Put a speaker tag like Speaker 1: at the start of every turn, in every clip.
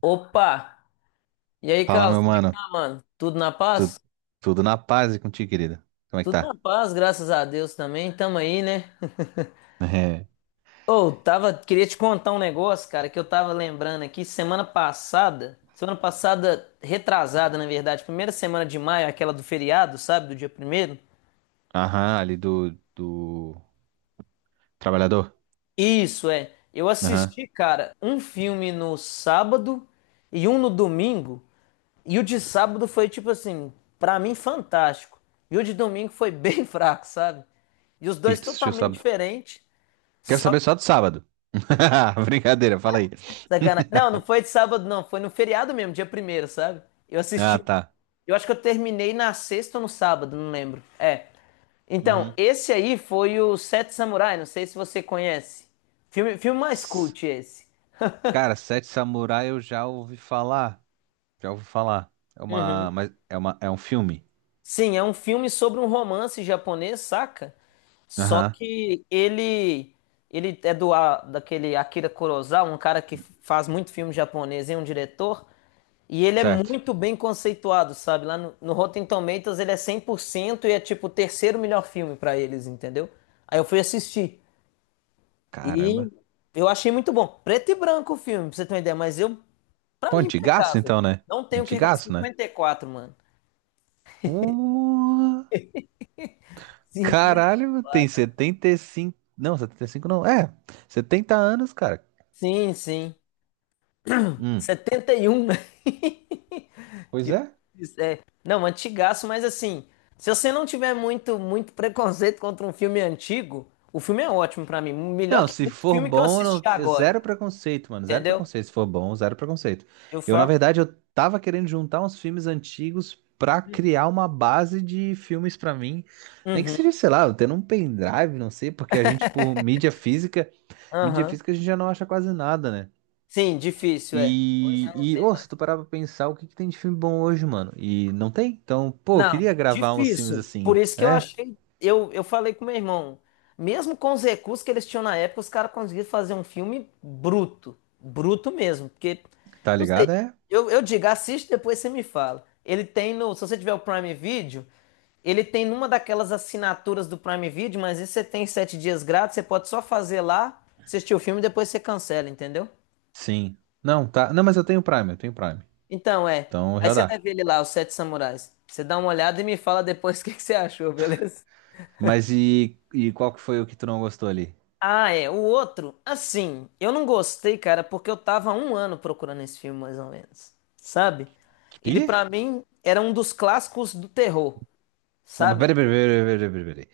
Speaker 1: Opa! E aí,
Speaker 2: Fala,
Speaker 1: Carlos,
Speaker 2: meu
Speaker 1: como é que
Speaker 2: mano.
Speaker 1: tá, mano? Tudo na
Speaker 2: Tu-
Speaker 1: paz?
Speaker 2: Tudo na paz e contigo, querida. Como é que
Speaker 1: Tudo
Speaker 2: tá?
Speaker 1: na paz, graças a Deus também. Tamo aí, né?
Speaker 2: É.
Speaker 1: Ô, queria te contar um negócio, cara, que eu tava lembrando aqui semana passada retrasada, na verdade, primeira semana de maio, aquela do feriado, sabe, do dia primeiro.
Speaker 2: Aham, ali do trabalhador.
Speaker 1: Isso é. Eu
Speaker 2: Aham. O
Speaker 1: assisti, cara, um filme no sábado e um no domingo. E o de sábado foi tipo assim, pra mim fantástico. E o de domingo foi bem fraco, sabe? E os
Speaker 2: que
Speaker 1: dois
Speaker 2: que tu assistiu
Speaker 1: totalmente
Speaker 2: sábado?
Speaker 1: diferentes.
Speaker 2: Quero
Speaker 1: Só
Speaker 2: saber só do sábado. Brincadeira, fala aí.
Speaker 1: sacanagem. Não, não foi de sábado, não. Foi no feriado mesmo, dia primeiro, sabe? Eu assisti.
Speaker 2: Ah, tá.
Speaker 1: Eu acho que eu terminei na sexta ou no sábado, não lembro. É. Então,
Speaker 2: Uhum.
Speaker 1: esse aí foi o Sete Samurai, não sei se você conhece. Filme, filme mais
Speaker 2: S-
Speaker 1: cult esse.
Speaker 2: Cara, Sete Samurai eu já ouvi falar. Já ouvi falar. É uma, mas é uma, é um filme.
Speaker 1: Sim, é um filme sobre um romance japonês, saca? Só
Speaker 2: Aham,
Speaker 1: que ele é daquele Akira Kurosawa, um cara que faz muito filme japonês e é um diretor, e ele é
Speaker 2: certo.
Speaker 1: muito bem conceituado, sabe? Lá no Rotten Tomatoes ele é 100% e é tipo o terceiro melhor filme pra eles, entendeu? Aí eu fui assistir e
Speaker 2: Caramba.
Speaker 1: eu achei muito bom. Preto e branco o filme, pra você ter uma ideia, mas eu pra
Speaker 2: Pô,
Speaker 1: mim é
Speaker 2: antigaço
Speaker 1: impecável.
Speaker 2: então, né?
Speaker 1: Não tenho o que reclamar.
Speaker 2: Antigaço, né?
Speaker 1: 54, mano.
Speaker 2: Uh.
Speaker 1: Cinquenta
Speaker 2: Caralho, tem 75? Não, 75 não. É, 70 anos, cara.
Speaker 1: Sim, sim.
Speaker 2: Hum.
Speaker 1: 71, né?
Speaker 2: Pois é.
Speaker 1: Difícil, é, não, antigaço, mas assim, se você não tiver muito, muito preconceito contra um filme antigo, o filme é ótimo pra mim. Melhor
Speaker 2: Não,
Speaker 1: que
Speaker 2: se
Speaker 1: muito
Speaker 2: for
Speaker 1: filme que eu
Speaker 2: bom,
Speaker 1: assisti
Speaker 2: é
Speaker 1: agora,
Speaker 2: zero preconceito, mano. Zero
Speaker 1: entendeu?
Speaker 2: preconceito. Se for bom, zero preconceito.
Speaker 1: Eu
Speaker 2: Eu, na
Speaker 1: falo.
Speaker 2: verdade, eu tava querendo juntar uns filmes antigos pra criar uma base de filmes pra mim. Nem que seja,
Speaker 1: Uhum,
Speaker 2: sei lá, eu tendo um pendrive, não sei, porque a gente, por mídia
Speaker 1: aham.
Speaker 2: física a gente já não acha quase nada, né?
Speaker 1: Sim, difícil, é. Hoje já
Speaker 2: E,
Speaker 1: não
Speaker 2: e
Speaker 1: tem
Speaker 2: ô,
Speaker 1: mais.
Speaker 2: se tu parar pra pensar, o que que tem de filme bom hoje, mano? E não tem? Então, pô, eu
Speaker 1: Não,
Speaker 2: queria gravar uns filmes
Speaker 1: difícil. Por
Speaker 2: assim.
Speaker 1: isso que eu
Speaker 2: É,
Speaker 1: achei. Eu falei com meu irmão, mesmo com os recursos que eles tinham na época, os caras conseguiram fazer um filme bruto. Bruto mesmo. Porque,
Speaker 2: tá
Speaker 1: não sei,
Speaker 2: ligado? É?
Speaker 1: eu digo, assiste, depois você me fala. Ele tem no. Se você tiver o Prime Video, ele tem numa daquelas assinaturas do Prime Video, mas isso você tem 7 dias grátis, você pode só fazer lá, assistir o filme e depois você cancela, entendeu?
Speaker 2: Sim. Não, tá. Não, mas eu tenho Prime, eu tenho Prime.
Speaker 1: Então, é.
Speaker 2: Então
Speaker 1: Aí
Speaker 2: já
Speaker 1: você vai
Speaker 2: dá.
Speaker 1: ver ele lá, os Sete Samurais. Você dá uma olhada e me fala depois o que que você achou, beleza?
Speaker 2: Mas e qual que foi o que tu não gostou ali?
Speaker 1: Ah, é. O outro, assim, eu não gostei, cara, porque eu tava há um ano procurando esse filme, mais ou menos. Sabe? Ele,
Speaker 2: Que?
Speaker 1: pra mim, era um dos clássicos do terror,
Speaker 2: Não, mas
Speaker 1: sabe?
Speaker 2: peraí, peraí, peraí, peraí, peraí, peraí.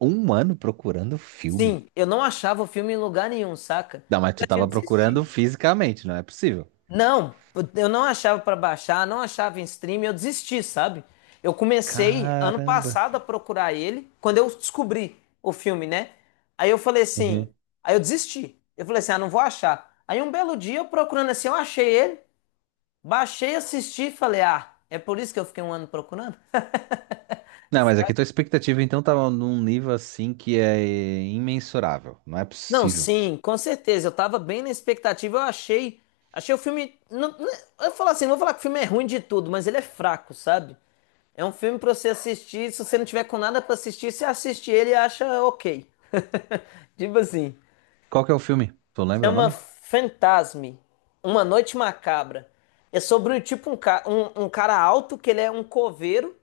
Speaker 2: Um ano procurando filme.
Speaker 1: Sim, eu não achava o filme em lugar nenhum, saca?
Speaker 2: Não, mas
Speaker 1: Já
Speaker 2: tu
Speaker 1: tinha
Speaker 2: tava procurando
Speaker 1: desistido.
Speaker 2: fisicamente, não é possível.
Speaker 1: Não, eu não achava pra baixar, não achava em stream, eu desisti, sabe? Eu comecei ano
Speaker 2: Caramba.
Speaker 1: passado a procurar ele, quando eu descobri o filme, né? Aí eu falei assim,
Speaker 2: Uhum.
Speaker 1: aí eu desisti. Eu falei assim, ah, não vou achar. Aí um belo dia eu procurando assim, eu achei ele, baixei, assisti, e falei, ah, é por isso que eu fiquei um ano procurando?
Speaker 2: Não, mas aqui tua expectativa então tava num nível assim que é imensurável. Não é
Speaker 1: Não,
Speaker 2: possível.
Speaker 1: sim, com certeza. Eu tava bem na expectativa. Eu achei, achei o filme. É, eu falo assim, não vou falar que o filme é ruim de tudo, mas ele é fraco, sabe? É um filme pra você assistir. Se você não tiver com nada pra assistir, você assiste ele e acha ok. Tipo assim.
Speaker 2: Qual que é o filme? Tu lembra o
Speaker 1: Chama
Speaker 2: nome?
Speaker 1: Fantasme, Uma Noite Macabra. É sobre tipo um cara alto que ele é um coveiro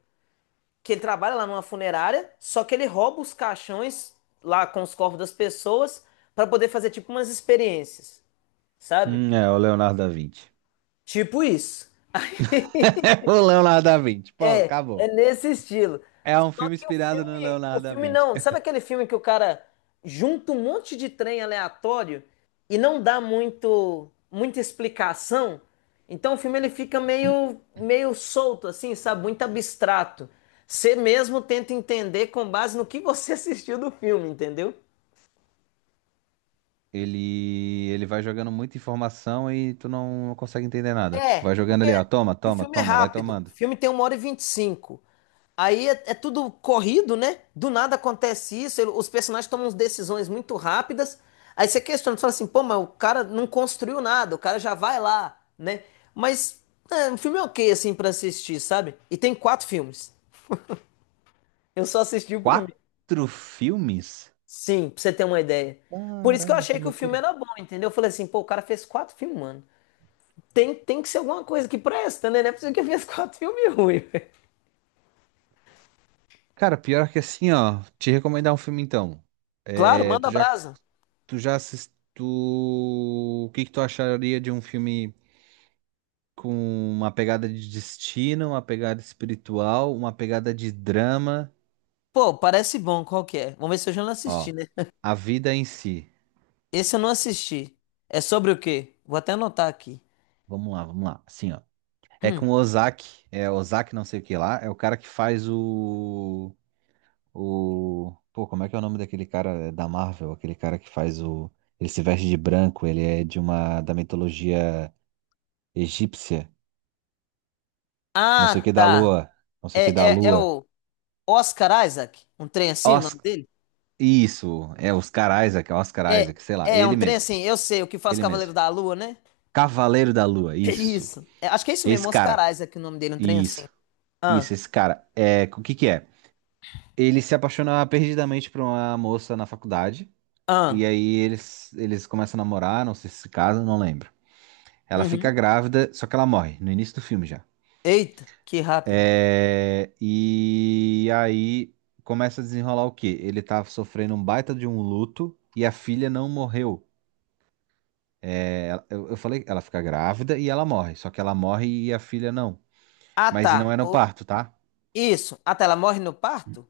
Speaker 1: que ele trabalha lá numa funerária, só que ele rouba os caixões lá com os corpos das pessoas para poder fazer tipo umas experiências, sabe?
Speaker 2: É o Leonardo da Vinci.
Speaker 1: Tipo isso.
Speaker 2: É o Leonardo da Vinci. Pronto,
Speaker 1: É
Speaker 2: acabou.
Speaker 1: nesse estilo.
Speaker 2: É um
Speaker 1: Só
Speaker 2: filme
Speaker 1: que
Speaker 2: inspirado no
Speaker 1: o
Speaker 2: Leonardo da
Speaker 1: filme
Speaker 2: Vinci.
Speaker 1: não, sabe aquele filme que o cara junta um monte de trem aleatório e não dá muito muita explicação? Então o filme ele fica meio solto assim, sabe? Muito abstrato. Você mesmo tenta entender com base no que você assistiu do filme, entendeu?
Speaker 2: Ele vai jogando muita informação e tu não consegue entender nada. Tipo,
Speaker 1: É,
Speaker 2: vai jogando
Speaker 1: porque
Speaker 2: ali, ó, toma,
Speaker 1: o
Speaker 2: toma,
Speaker 1: filme é
Speaker 2: toma, vai
Speaker 1: rápido. O
Speaker 2: tomando.
Speaker 1: filme tem 1h25. Aí é tudo corrido, né? Do nada acontece isso. Os personagens tomam umas decisões muito rápidas. Aí você questiona, você fala assim, pô, mas o cara não construiu nada, o cara já vai lá, né? Mas é, o filme é ok, assim, pra assistir, sabe? E tem quatro filmes. Eu só assisti o primeiro.
Speaker 2: Quatro filmes?
Speaker 1: Sim, pra você ter uma ideia. Por isso que eu
Speaker 2: Caramba, que
Speaker 1: achei que o filme
Speaker 2: loucura.
Speaker 1: era bom, entendeu? Eu falei assim, pô, o cara fez quatro filmes, mano. Tem que ser alguma coisa que presta, né? Não é possível que ele fez quatro filmes ruins.
Speaker 2: Cara, pior que assim, ó, te recomendar um filme então.
Speaker 1: Claro,
Speaker 2: É, tu
Speaker 1: manda
Speaker 2: já,
Speaker 1: brasa.
Speaker 2: tu já assistiu. O que que tu acharia de um filme? Com uma pegada de destino, uma pegada espiritual, uma pegada de drama.
Speaker 1: Pô, parece bom, qual que é? Vamos ver se eu já não assisti,
Speaker 2: Ó,
Speaker 1: né?
Speaker 2: a vida em si.
Speaker 1: Esse eu não assisti. É sobre o quê? Vou até anotar aqui.
Speaker 2: Vamos lá, vamos lá. Assim, ó. É
Speaker 1: Hum.
Speaker 2: com o Ozaki, é Ozaki não sei o que lá, é o cara que faz o. Pô, como é que é o nome daquele cara é, da Marvel? Aquele cara que faz o... Ele se veste de branco, ele é da mitologia egípcia. Não sei o
Speaker 1: Ah,
Speaker 2: que da
Speaker 1: tá.
Speaker 2: lua, não sei o que da
Speaker 1: É
Speaker 2: lua.
Speaker 1: o Oscar Isaac? Um trem assim, o
Speaker 2: Os...
Speaker 1: nome dele?
Speaker 2: Isso, é Oscar Isaac, Oscar
Speaker 1: É,
Speaker 2: Isaac, sei lá,
Speaker 1: é um
Speaker 2: ele
Speaker 1: trem
Speaker 2: mesmo,
Speaker 1: assim, eu sei, o que faz
Speaker 2: ele mesmo.
Speaker 1: Cavaleiro da Lua, né?
Speaker 2: Cavaleiro da Lua,
Speaker 1: É
Speaker 2: isso.
Speaker 1: isso. É, acho que é isso mesmo,
Speaker 2: Esse cara,
Speaker 1: Oscar Isaac, o nome dele, um trem assim.
Speaker 2: isso,
Speaker 1: Ah,
Speaker 2: isso, esse cara. É, o que que é? Ele se apaixona perdidamente por uma moça na faculdade, e
Speaker 1: ah.
Speaker 2: aí eles começam a namorar, não sei se se casam, não lembro. Ela fica
Speaker 1: Uhum.
Speaker 2: grávida, só que ela morre, no início do filme já.
Speaker 1: Eita, que rápido.
Speaker 2: É, e aí começa a desenrolar o quê? Ele tá sofrendo um baita de um luto, e a filha não morreu. É, eu falei, ela fica grávida e ela morre, só que ela morre e a filha não.
Speaker 1: Ah,
Speaker 2: Mas e não
Speaker 1: tá.
Speaker 2: é no parto, tá?
Speaker 1: Isso. Ah, tá, ela morre no parto?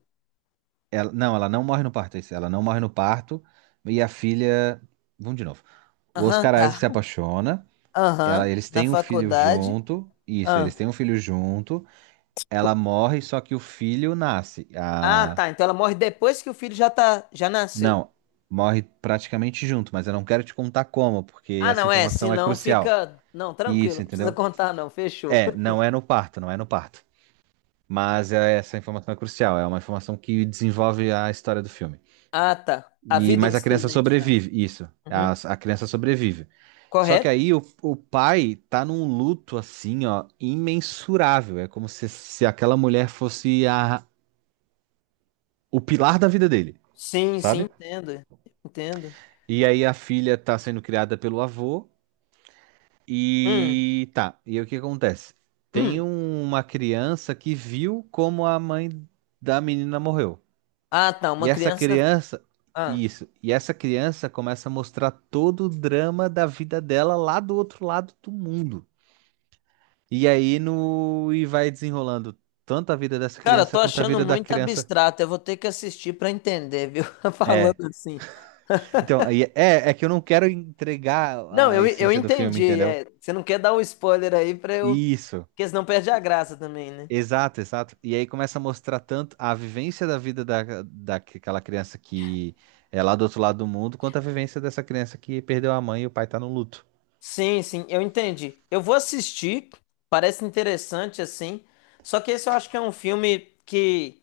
Speaker 2: Ela não morre no parto, é isso. Ela não morre no parto. E a filha. Vamos de novo. O
Speaker 1: Aham,
Speaker 2: Oscar Isaac
Speaker 1: tá.
Speaker 2: se apaixona.
Speaker 1: Aham,
Speaker 2: Ela, eles
Speaker 1: na
Speaker 2: têm um filho
Speaker 1: faculdade.
Speaker 2: junto. Isso,
Speaker 1: Ah.
Speaker 2: eles têm um filho junto. Ela morre, só que o filho nasce.
Speaker 1: Ah,
Speaker 2: A...
Speaker 1: tá. Então ela morre depois que o filho já nasceu.
Speaker 2: Não, morre praticamente junto, mas eu não quero te contar como, porque
Speaker 1: Ah,
Speaker 2: essa
Speaker 1: não é.
Speaker 2: informação é
Speaker 1: Senão
Speaker 2: crucial.
Speaker 1: fica. Não, tranquilo.
Speaker 2: Isso,
Speaker 1: Não precisa
Speaker 2: entendeu?
Speaker 1: contar, não. Fechou.
Speaker 2: É, não é no parto, não é no parto. Mas essa informação é crucial. É uma informação que desenvolve a história do filme.
Speaker 1: Ah, tá. A
Speaker 2: E,
Speaker 1: vida em
Speaker 2: mas a
Speaker 1: si,
Speaker 2: criança
Speaker 1: né, que chama.
Speaker 2: sobrevive, isso.
Speaker 1: Uhum.
Speaker 2: A criança sobrevive. Só que
Speaker 1: Correto?
Speaker 2: aí o pai tá num luto assim, ó, imensurável. É como se aquela mulher fosse o pilar da vida dele,
Speaker 1: Sim, sim,
Speaker 2: sabe?
Speaker 1: entendo. Entendo.
Speaker 2: E aí a filha tá sendo criada pelo avô
Speaker 1: Hum,
Speaker 2: e tá. E aí o que acontece? Tem
Speaker 1: hum.
Speaker 2: uma criança que viu como a mãe da menina morreu.
Speaker 1: Ah, tá.
Speaker 2: E
Speaker 1: Uma
Speaker 2: essa
Speaker 1: criança.
Speaker 2: criança,
Speaker 1: Ah.
Speaker 2: isso, e essa criança começa a mostrar todo o drama da vida dela lá do outro lado do mundo. E aí no e vai desenrolando tanto a vida dessa
Speaker 1: Cara, eu tô
Speaker 2: criança quanto a
Speaker 1: achando
Speaker 2: vida da
Speaker 1: muito
Speaker 2: criança.
Speaker 1: abstrato. Eu vou ter que assistir pra entender, viu?
Speaker 2: É.
Speaker 1: Falando assim.
Speaker 2: Então, é que eu não quero entregar
Speaker 1: Não,
Speaker 2: a
Speaker 1: eu
Speaker 2: essência do filme,
Speaker 1: entendi.
Speaker 2: entendeu?
Speaker 1: É, você não quer dar um spoiler aí pra eu.
Speaker 2: Isso.
Speaker 1: Porque senão perde a graça também, né?
Speaker 2: Exato, exato. E aí começa a mostrar tanto a vivência da vida daquela criança que é lá do outro lado do mundo, quanto a vivência dessa criança que perdeu a mãe e o pai tá no luto.
Speaker 1: Sim, sim, eu entendi. Eu vou assistir, parece interessante assim. Só que esse eu acho que é um filme que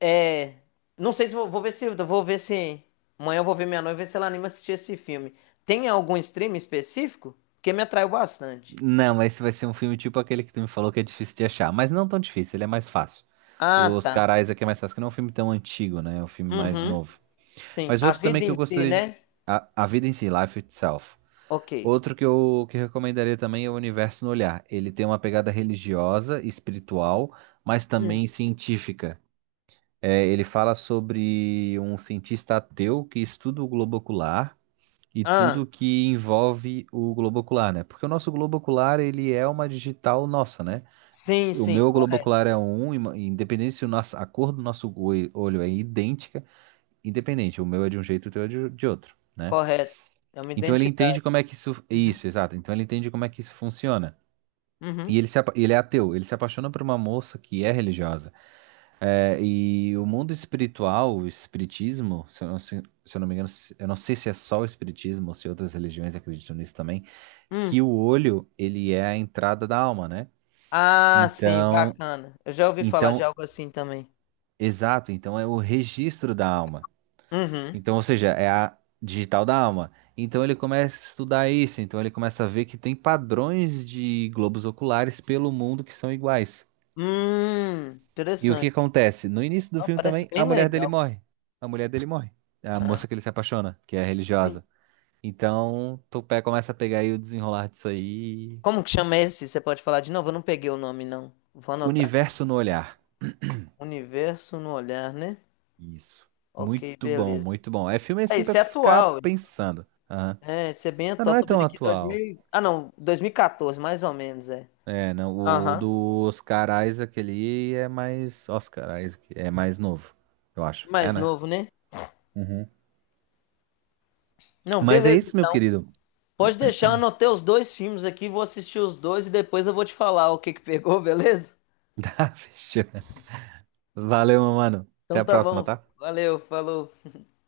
Speaker 1: é, não sei se vou, vou ver se amanhã eu vou ver minha noiva ver se ela anima a assistir esse filme. Tem algum stream específico? Porque me atraiu bastante.
Speaker 2: Não, mas esse vai ser um filme tipo aquele que tu me falou que é difícil de achar. Mas não tão difícil, ele é mais fácil.
Speaker 1: Ah,
Speaker 2: Os
Speaker 1: tá.
Speaker 2: Carais aqui é mais fácil, que não é um filme tão antigo, né? É um filme mais
Speaker 1: Uhum.
Speaker 2: novo.
Speaker 1: Sim,
Speaker 2: Mas
Speaker 1: a
Speaker 2: outro também
Speaker 1: vida
Speaker 2: que
Speaker 1: em
Speaker 2: eu
Speaker 1: si,
Speaker 2: gostaria de.
Speaker 1: né?
Speaker 2: A Vida em Si, Life Itself.
Speaker 1: Ok.
Speaker 2: Outro que eu que recomendaria também é O Universo no Olhar. Ele tem uma pegada religiosa, espiritual, mas
Speaker 1: Hum.
Speaker 2: também científica. É, ele fala sobre um cientista ateu que estuda o globo ocular e
Speaker 1: Ah,
Speaker 2: tudo que envolve o globo ocular, né? Porque o nosso globo ocular, ele é uma digital nossa, né?
Speaker 1: sim,
Speaker 2: O
Speaker 1: sim,
Speaker 2: meu globo
Speaker 1: correto,
Speaker 2: ocular é independente se o nosso, a cor do nosso olho é idêntica, independente, o meu é de um jeito, o teu é de outro, né?
Speaker 1: correto. É uma
Speaker 2: Então ele entende
Speaker 1: identidade.
Speaker 2: como é que isso,
Speaker 1: Uhum.
Speaker 2: isso, exato. Então ele entende como é que isso funciona.
Speaker 1: Uhum.
Speaker 2: E ele, se, apa- ele é ateu, ele se apaixona por uma moça que é religiosa. É, e o mundo espiritual, o espiritismo, se eu não me engano, eu não sei se é só o espiritismo ou se outras religiões acreditam nisso também, que
Speaker 1: Uhum.
Speaker 2: o olho, ele é a entrada da alma, né?
Speaker 1: Ah, sim,
Speaker 2: Então,
Speaker 1: bacana. Eu já ouvi falar de
Speaker 2: então,
Speaker 1: algo assim também.
Speaker 2: exato, então é o registro da alma.
Speaker 1: Uhum.
Speaker 2: Então, ou seja, é a digital da alma. Então ele começa a estudar isso, então ele começa a ver que tem padrões de globos oculares pelo mundo que são iguais. E o que
Speaker 1: Interessante.
Speaker 2: acontece? No início do
Speaker 1: Não,
Speaker 2: filme
Speaker 1: parece
Speaker 2: também,
Speaker 1: bem
Speaker 2: a mulher dele
Speaker 1: legal.
Speaker 2: morre. A mulher dele morre. A
Speaker 1: Ah,
Speaker 2: moça que ele se apaixona, que é
Speaker 1: sim.
Speaker 2: religiosa. Então, Topé começa a pegar aí o desenrolar disso aí.
Speaker 1: Como que chama esse? Você pode falar de novo? Eu não peguei o nome, não. Vou anotar aqui.
Speaker 2: Universo no olhar.
Speaker 1: Universo no olhar, né?
Speaker 2: Isso.
Speaker 1: Ok,
Speaker 2: Muito bom,
Speaker 1: beleza.
Speaker 2: muito bom. É filme
Speaker 1: Ah,
Speaker 2: assim pra
Speaker 1: esse é
Speaker 2: tu ficar
Speaker 1: atual. Hein?
Speaker 2: pensando. Aham.
Speaker 1: É, esse é bem
Speaker 2: Ah, não
Speaker 1: atual.
Speaker 2: é
Speaker 1: Tô vendo
Speaker 2: tão
Speaker 1: aqui 2000,
Speaker 2: atual.
Speaker 1: ah, não, 2014, mais ou menos, é.
Speaker 2: É, não, o
Speaker 1: Aham.
Speaker 2: do Oscar Isaac ali é mais. Oscar Isaac é mais novo, eu acho. É,
Speaker 1: Mais
Speaker 2: né?
Speaker 1: novo, né?
Speaker 2: Uhum.
Speaker 1: Não,
Speaker 2: Mas é
Speaker 1: beleza.
Speaker 2: isso, meu
Speaker 1: Então.
Speaker 2: querido.
Speaker 1: Pode deixar, eu anotei os dois filmes aqui, vou assistir os dois e depois eu vou te falar o que que pegou, beleza?
Speaker 2: Tá, fechou. Valeu, meu mano. Até
Speaker 1: Então
Speaker 2: a
Speaker 1: tá
Speaker 2: próxima,
Speaker 1: bom.
Speaker 2: tá?
Speaker 1: Valeu, falou.